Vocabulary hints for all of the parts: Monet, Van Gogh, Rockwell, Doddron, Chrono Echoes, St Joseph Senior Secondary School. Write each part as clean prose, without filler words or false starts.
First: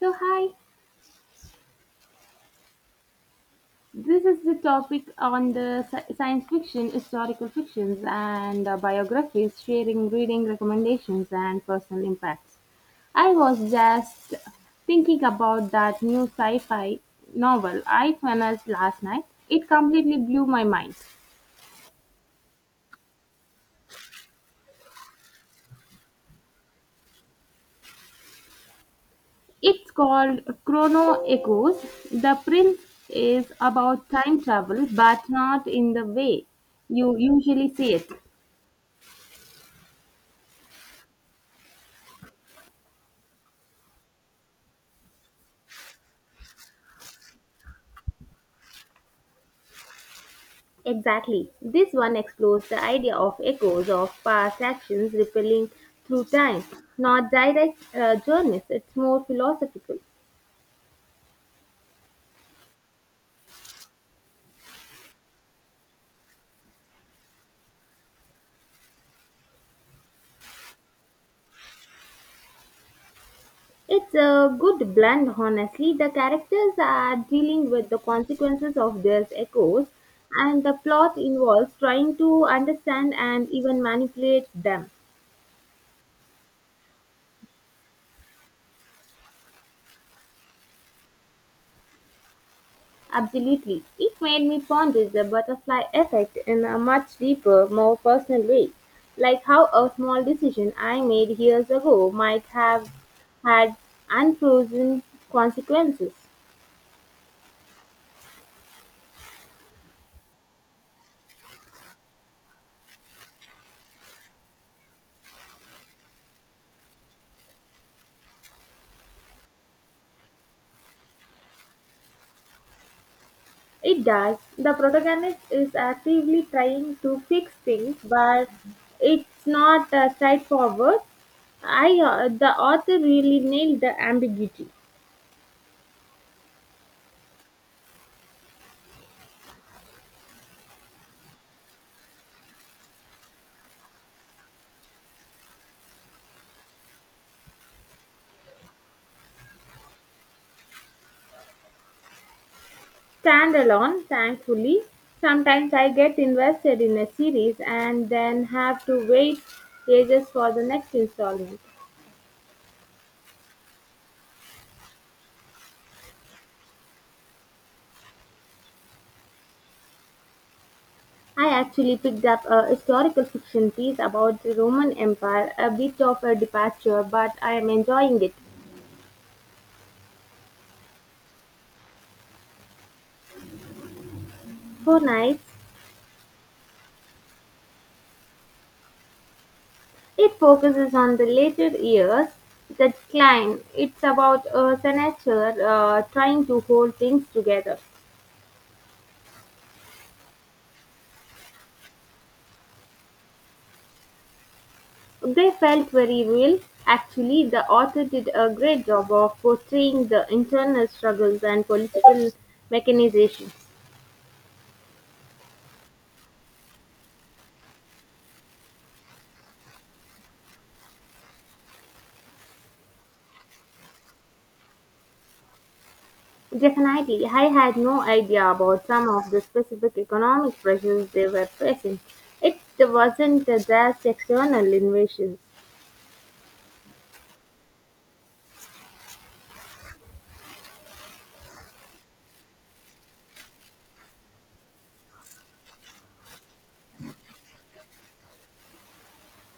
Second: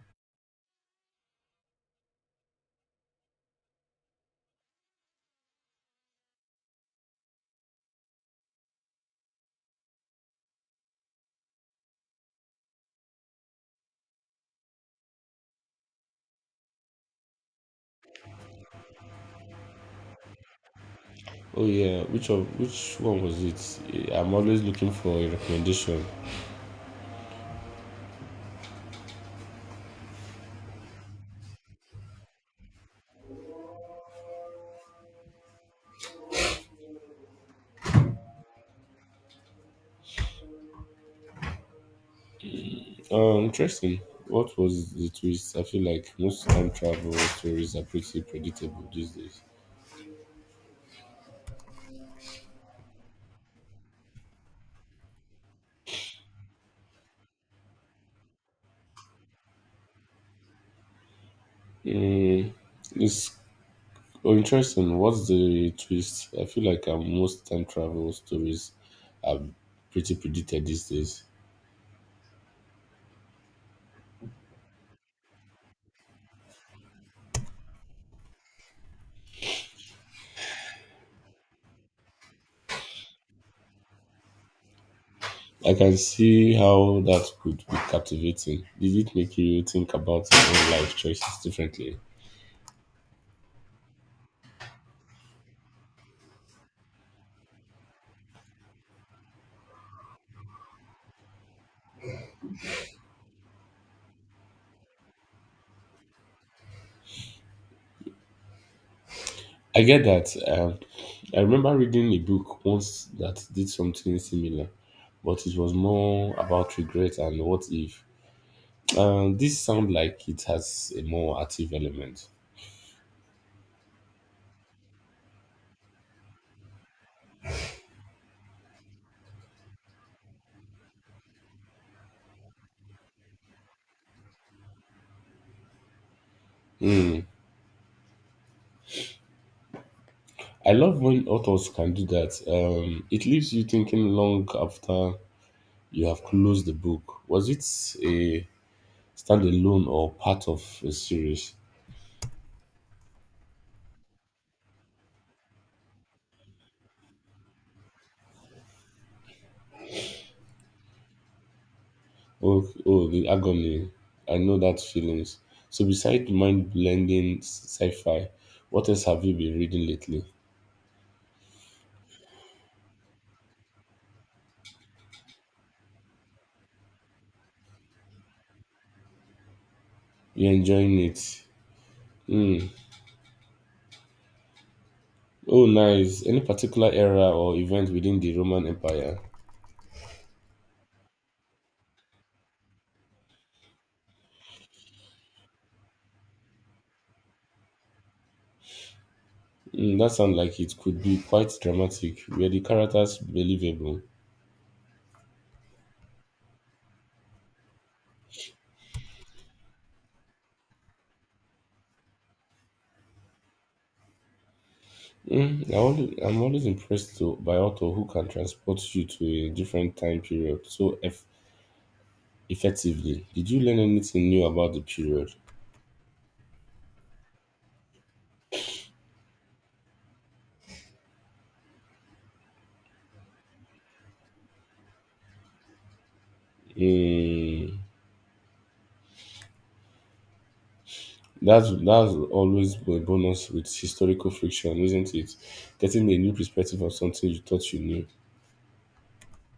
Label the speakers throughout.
Speaker 1: So, hi, this is the topic on the science fiction, historical fictions, and biographies, sharing reading recommendations, and personal impacts. I was just thinking about that new sci fi novel I finished last night. It completely blew my mind.
Speaker 2: Oh yeah, which one was it? I'm always looking for a recommendation.
Speaker 1: It's called Chrono Echoes. The Prince is about time travel, but not in the way you usually see it.
Speaker 2: Interesting. What was the twist? I feel like most time travel stories are pretty predictable these days.
Speaker 1: Exactly. This one explores the idea of echoes of past actions rippling through time. Not direct journeys, it's more philosophical.
Speaker 2: Mm, it's Oh, interesting. What's the twist? I feel like most time travel stories are pretty predicted these days.
Speaker 1: It's a good blend, honestly. The characters are dealing with the consequences of their echoes, and the plot involves trying to understand and even manipulate them.
Speaker 2: I can see how that could be captivating. Did it make you think about your own life choices differently?
Speaker 1: Absolutely. It made me ponder the butterfly effect in a much deeper, more personal way. Like how a small decision I made years ago might have had unfrozen consequences.
Speaker 2: I get that. I remember reading a book once that did something similar, but it was more about regret and what if. This sounds like it has a more active element.
Speaker 1: It does. The protagonist is actively trying to fix things, but it's not straightforward. The author really nailed the ambiguity.
Speaker 2: Hmm. I love when authors can do that. It leaves you thinking long after you have closed the book. Was it a standalone or part of a series?
Speaker 1: Stand alone, thankfully. Sometimes I get invested in a series and then have to wait ages for the next installment.
Speaker 2: Oh, the agony. I know that feelings. So beside mind-blending sci-fi, what else have you been reading lately?
Speaker 1: I actually picked up a historical fiction piece about the Roman Empire, a bit of a departure, but I am enjoying it.
Speaker 2: You're enjoying it. Hmm.
Speaker 1: For nights,
Speaker 2: Oh, nice. Any particular era or event within the Roman Empire?
Speaker 1: it focuses on the later years, the decline. It's about a senator trying to hold things together.
Speaker 2: Mm, that sounds like it could be quite dramatic. Were the characters believable?
Speaker 1: They felt very real; actually, the author did a great job of portraying the internal struggles and political machinations.
Speaker 2: I'm always impressed to, by author who can transport you to a different time period so effectively. Did you learn anything new about the period?
Speaker 1: Definitely, I had no idea about some of the specific economic pressures they were facing. It wasn't just external invasions.
Speaker 2: Mm. That's always a bonus with historical friction, isn't it? Getting a new perspective on something you thought you knew.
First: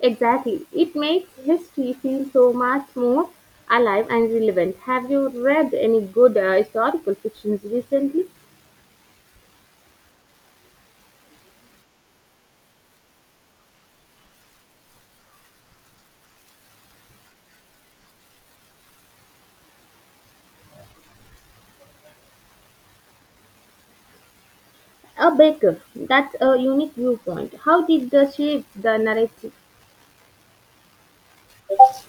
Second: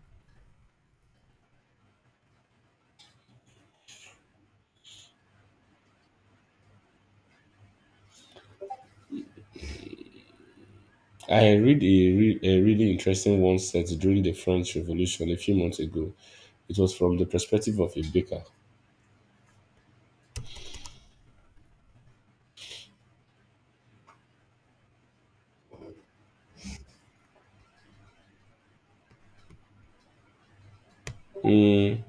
Speaker 1: Exactly. It makes history feel so much more alive and relevant. Have you read any good historical fictions recently?
Speaker 2: I read a really interesting one set during the French Revolution a few months ago. It was from the perspective of a baker.
Speaker 1: A baker. That's a unique viewpoint. How did the shape the narrative?
Speaker 2: Mm,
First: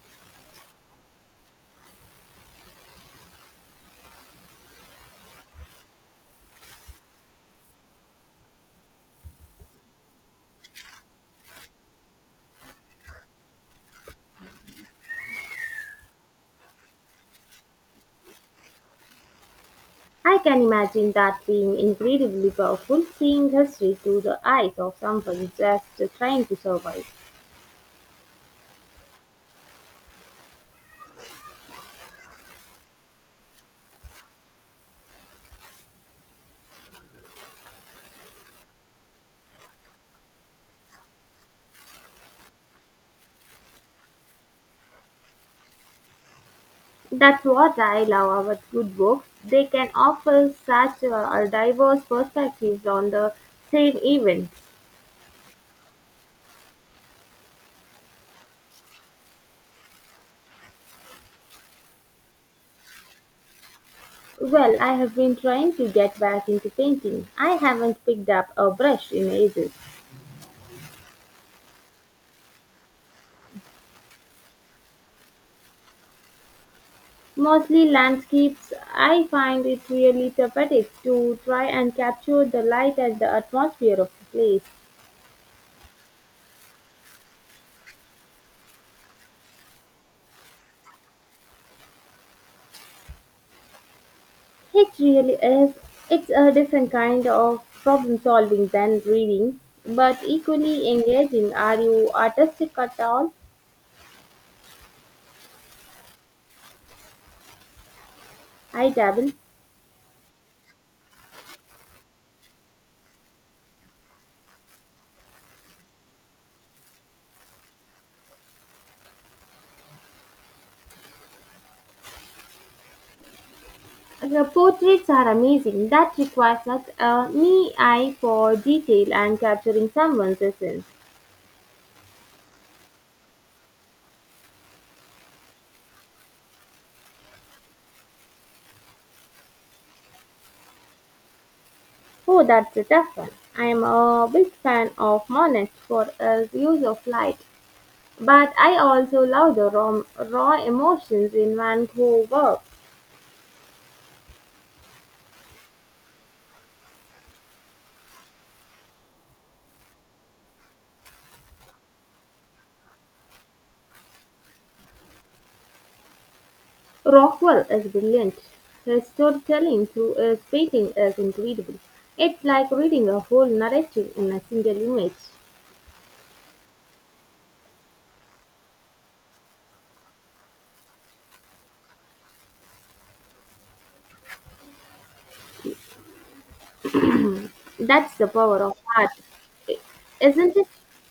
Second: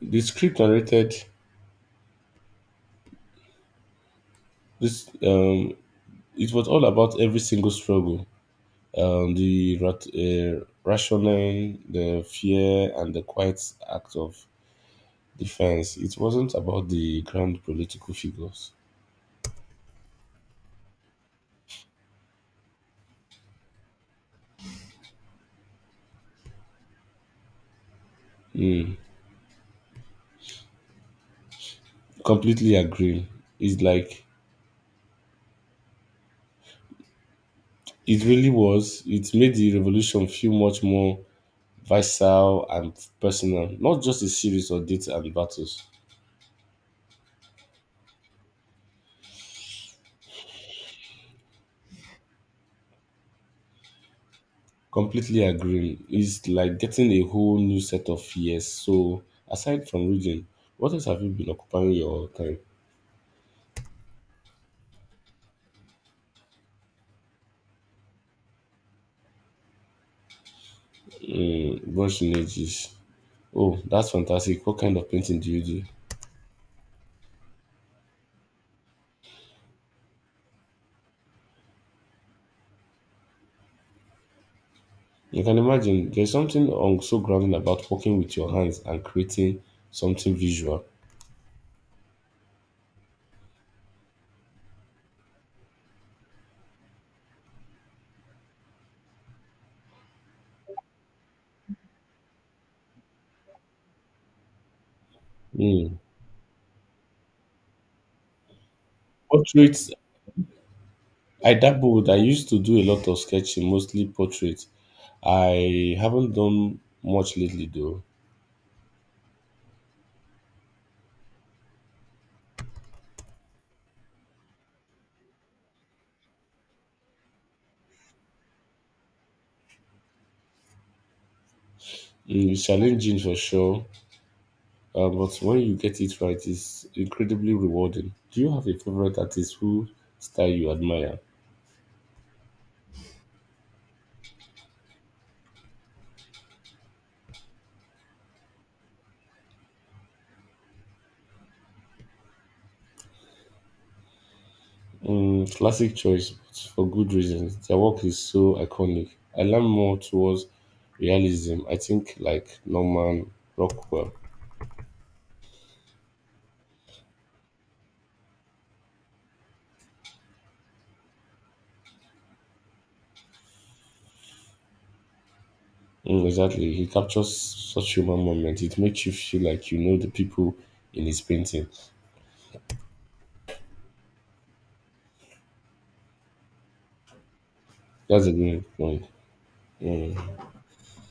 Speaker 2: the script narrated this. It was all about every single struggle, rationing, the fear, and the quiet act of defense. It wasn't about the grand political figures.
Speaker 1: I can imagine that being incredibly powerful, seeing history through the eyes of someone just trying to survive.
Speaker 2: Mm. Completely agree. It's like it really was. It made the revolution feel much more visceral and personal, not just a series of dates and battles.
Speaker 1: That's what I love about good books. They can offer such a diverse perspectives on the same event.
Speaker 2: Completely agree. It's like getting a whole new set of fears. So, aside from reading, what else have you been occupying your time?
Speaker 1: Well, I have been trying to get back into painting. I haven't picked up a brush in ages.
Speaker 2: Mm, brushing edges. Oh, that's fantastic. What kind of painting do?
Speaker 1: Mostly landscapes, I find it really therapeutic to try and capture the light and the atmosphere of the place.
Speaker 2: You can imagine there's something so grounding about working with your hands and creating something visual.
Speaker 1: It really is. It's a different kind of problem solving than reading, but equally engaging. Are you artistic at all?
Speaker 2: Mm.
Speaker 1: I dabble.
Speaker 2: Portraits I dabbled. I used to do a lot of sketching, mostly portraits. I haven't done much lately though.
Speaker 1: The portraits are amazing. That requires such a me eye for detail and capturing someone's essence.
Speaker 2: Mm, it's challenging for sure, but when you get it right, it's incredibly rewarding. Do you have a favorite artist who style you admire?
Speaker 1: Oh, that's a tough one. I am a big fan of Monet for his use of light. But I also love the raw emotions in Van Gogh work.
Speaker 2: Mm, classic choice, but for good reasons. Their work is so iconic. I lean more towards realism. I think like Norman Rockwell.
Speaker 1: Rockwell is brilliant. His storytelling through his painting is incredible. It's like reading a whole narrative in a single image.
Speaker 2: Mm, exactly. He captures such human moment. It makes you feel like you know the people in his painting.
Speaker 1: That's the
Speaker 2: That's a
Speaker 1: power
Speaker 2: good
Speaker 1: of
Speaker 2: point.
Speaker 1: art,
Speaker 2: Mm.
Speaker 1: isn't it?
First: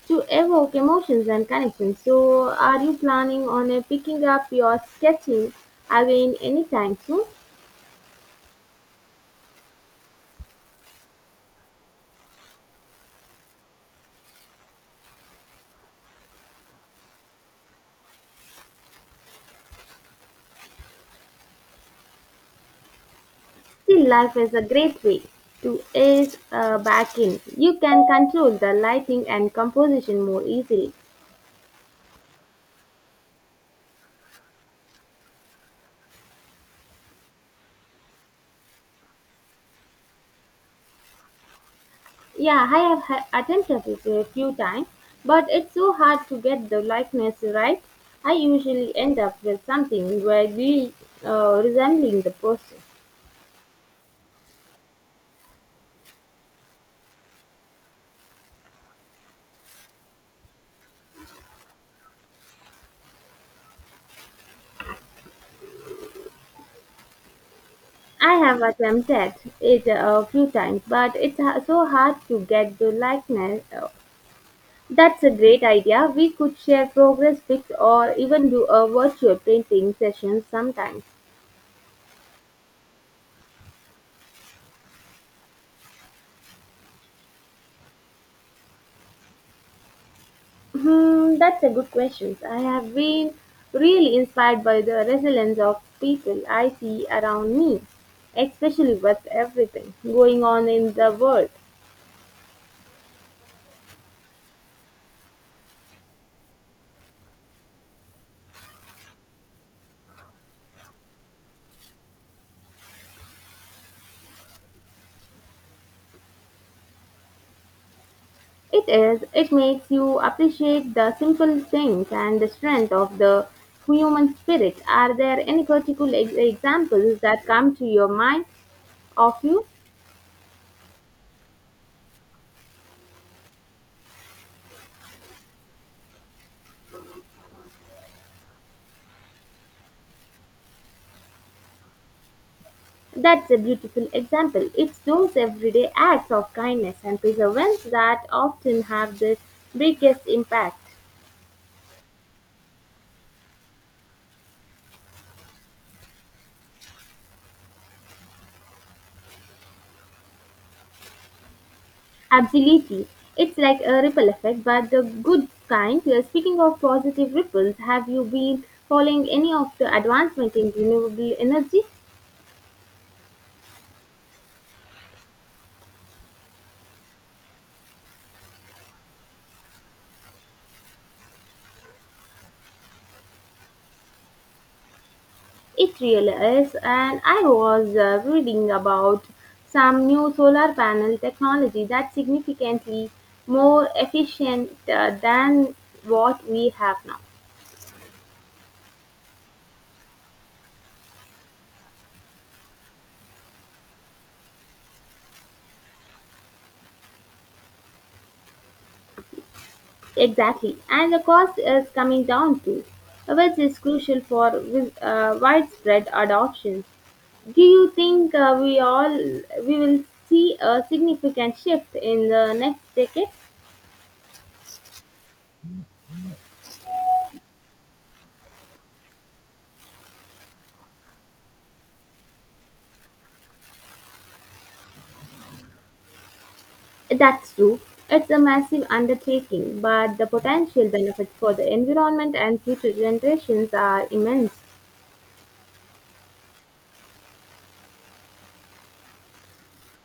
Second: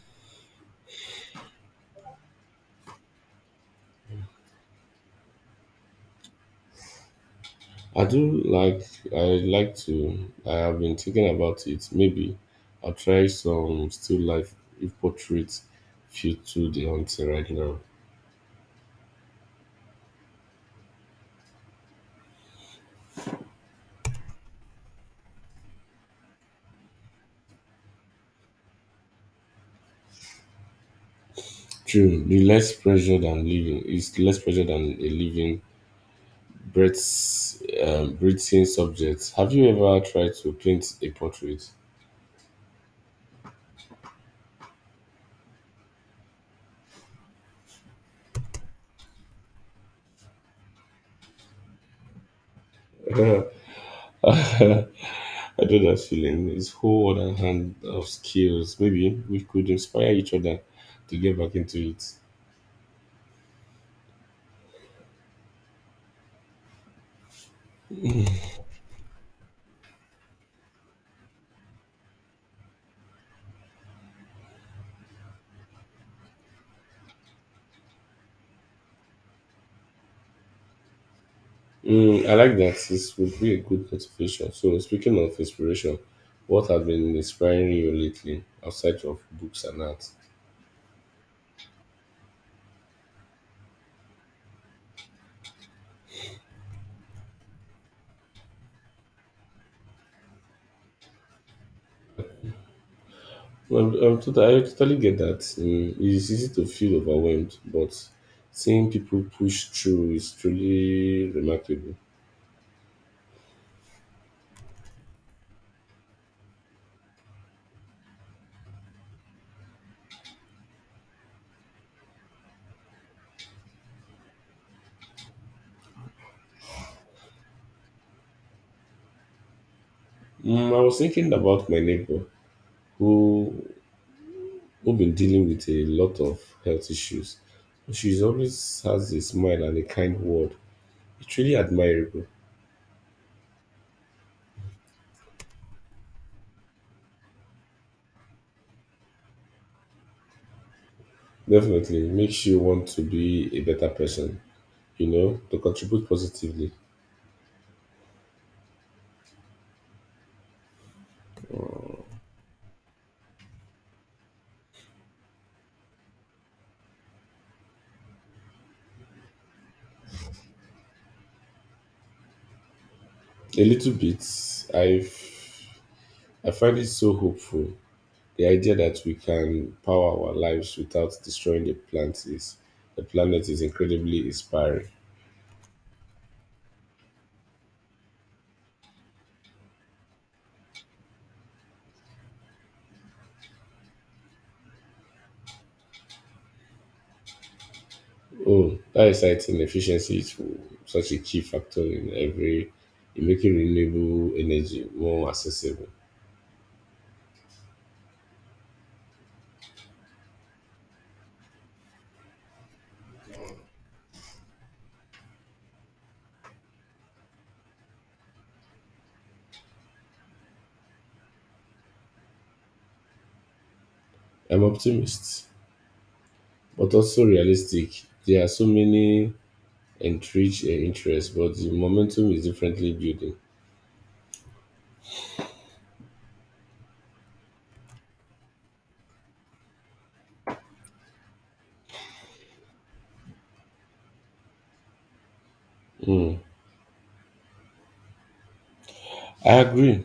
Speaker 1: To evoke emotions and connections. So, are you planning on picking up your sketching again anytime soon?
Speaker 2: I do like. I like to. I have been thinking about it. Maybe I'll try some still life if portraits feel too daunting right now.
Speaker 1: See, life is a great way to ease back in. You can control the lighting and composition more easily.
Speaker 2: True. The less pressure than living is less pressure than a living breathing subject. Have you ever tried to paint a portrait?
Speaker 1: Yeah, I have attempted it a few times, but it's so hard to get the likeness right. I usually end up with something vaguely resembling the person.
Speaker 2: I know that feeling. It's whole other hand of skills. Maybe we could inspire each other to get back into it.
Speaker 1: I have attempted it a few times, but it's so hard to get the likeness that's a great idea. We could share progress pics or even do a virtual painting session sometime.
Speaker 2: Mm, I like that. This would be a good motivation. So, speaking of inspiration, what has been inspiring you lately outside of books and art?
Speaker 1: Hmm, that's a good question. I have been really inspired by the resilience of people I see around me, especially with everything going on in the world.
Speaker 2: Well, I totally get that. Mm, it's easy to feel overwhelmed, but seeing people push through is truly remarkable.
Speaker 1: It is, it makes you appreciate the simple things and the strength of the human spirit. Are there any particular examples that come to your mind of you?
Speaker 2: Mm, I was thinking about my neighbor who who been dealing with a lot of health issues. She always has a smile and a kind word. It's really admirable.
Speaker 1: That's a beautiful example. It's those everyday acts of kindness and perseverance that often have the biggest impact.
Speaker 2: Definitely makes you want to be a better person, you know, to contribute positively.
Speaker 1: Absolutely. It's like a ripple effect, but the good kind. Speaking of positive ripples, have you been following any of the advancement in renewable energy?
Speaker 2: A little bit. i've I find it so hopeful. The idea that we can power our lives without destroying the planet is incredibly inspiring.
Speaker 1: It really is, and I was reading about some new solar panel technology that's significantly more efficient than what we have now.
Speaker 2: Oh, that exciting efficiency is such a key factor in making renewable energy more accessible.
Speaker 1: Exactly, and the cost is coming down too, which is crucial for widespread adoption. Do you think we will see a significant shift in the next decade?
Speaker 2: I'm optimist, but also realistic. There are so many entrenched interests, but the momentum is differently building.
Speaker 1: That's true. It's a massive undertaking, but the potential benefits for the environment and future generations are immense.
Speaker 2: Mm, I agree.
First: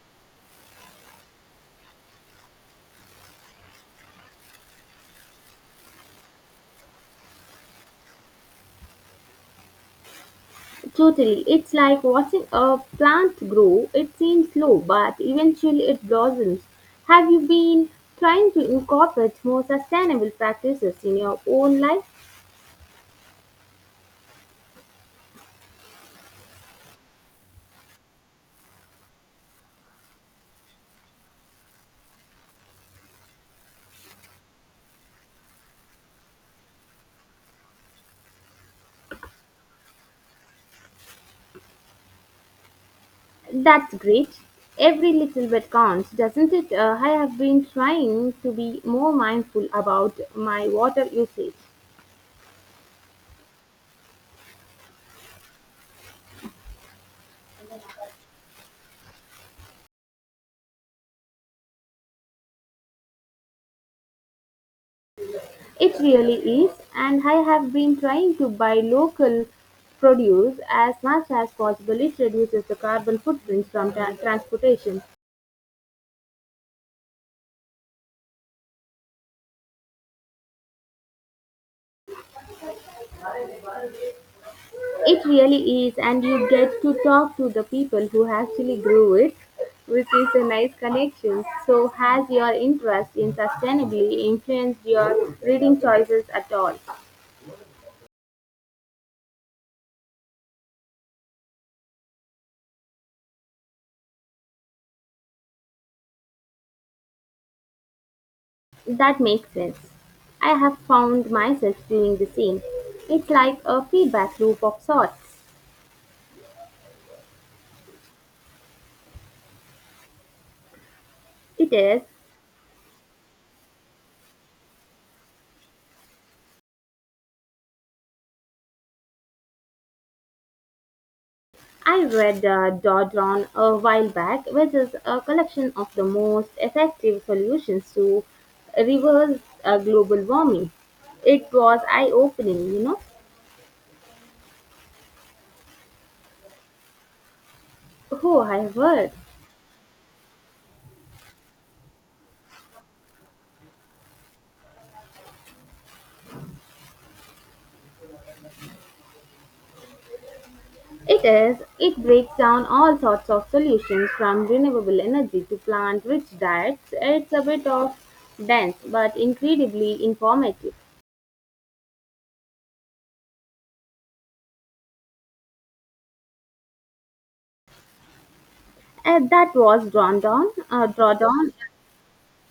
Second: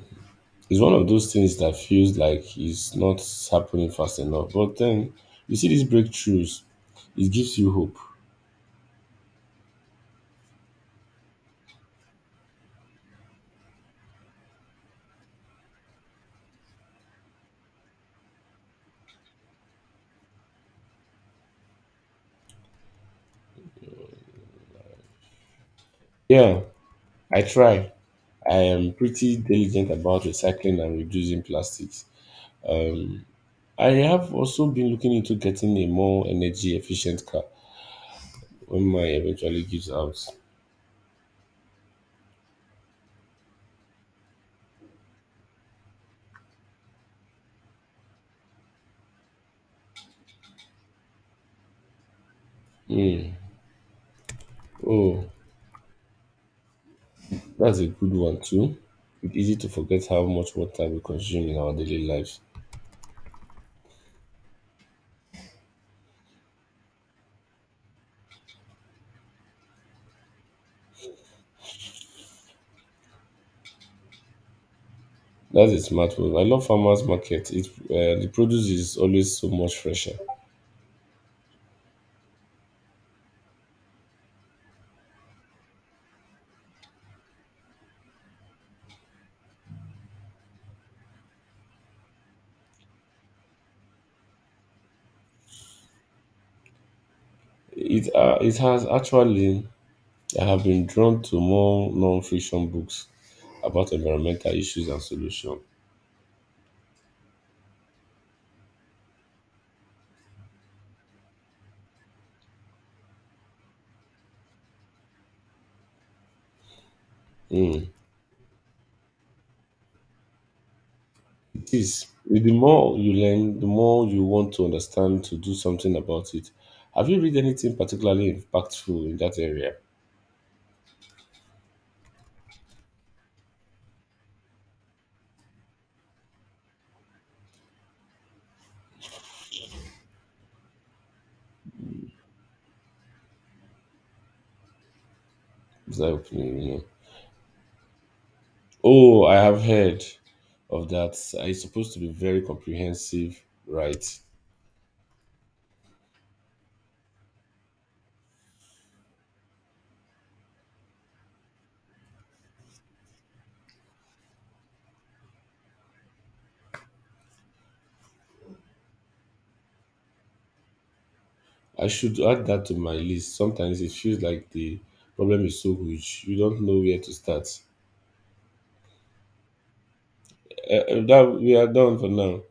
Speaker 2: It's one of those things that feels like it's not happening fast enough. But then you see these breakthroughs, it gives you hope.
Speaker 1: Totally. It's like watching a plant grow. It seems slow, but eventually it blossoms. Have you been trying to incorporate more sustainable practices in your own life?
Speaker 2: Yeah, I try. I am pretty diligent about recycling and reducing plastics. Um, I have also been looking into getting a more energy efficient car when mine eventually gives out.
Speaker 1: That's great. Every little bit counts, doesn't it? I have been trying to be more mindful about my water usage.
Speaker 2: Hmm. Oh, that's a good one too. It's easy to forget how much water we consume in our daily lives.
Speaker 1: It really is, and I have been trying to buy local produce as much as possible. It reduces the carbon footprint from transportation.
Speaker 2: That's a smart move. I love farmers market. It The produce is always so much fresher.
Speaker 1: It really is, and you get to talk to the people who actually grew it, which is a nice connection. So, has your interest in sustainability influenced your reading choices at all?
Speaker 2: It has actually I have been drawn to more non-fiction books about environmental issues and solutions.
Speaker 1: That makes sense. I have found myself doing the same. It's like a feedback loop of sorts.
Speaker 2: Hmm.
Speaker 1: It
Speaker 2: It
Speaker 1: is,
Speaker 2: is. The more you learn, the more you want to understand to do something about it. Have you read anything particularly impactful in that area?
Speaker 1: I read Doddron a while back, which is a collection of the most effective solutions to reverse global warming. It was eye opening, you know.
Speaker 2: Is that opening, you know?
Speaker 1: Oh, I heard.
Speaker 2: Oh, I have heard of that. It's supposed to be very comprehensive, right?
Speaker 1: It is. It breaks down all sorts of solutions from renewable energy to plant rich diets. It's a bit of dense but incredibly informative.
Speaker 2: I should add that to my list. Sometimes it feels like the problem is so huge, you don't know where to start.
Speaker 1: And that was drawn down, uh, drawn
Speaker 2: That
Speaker 1: down
Speaker 2: we are done for now.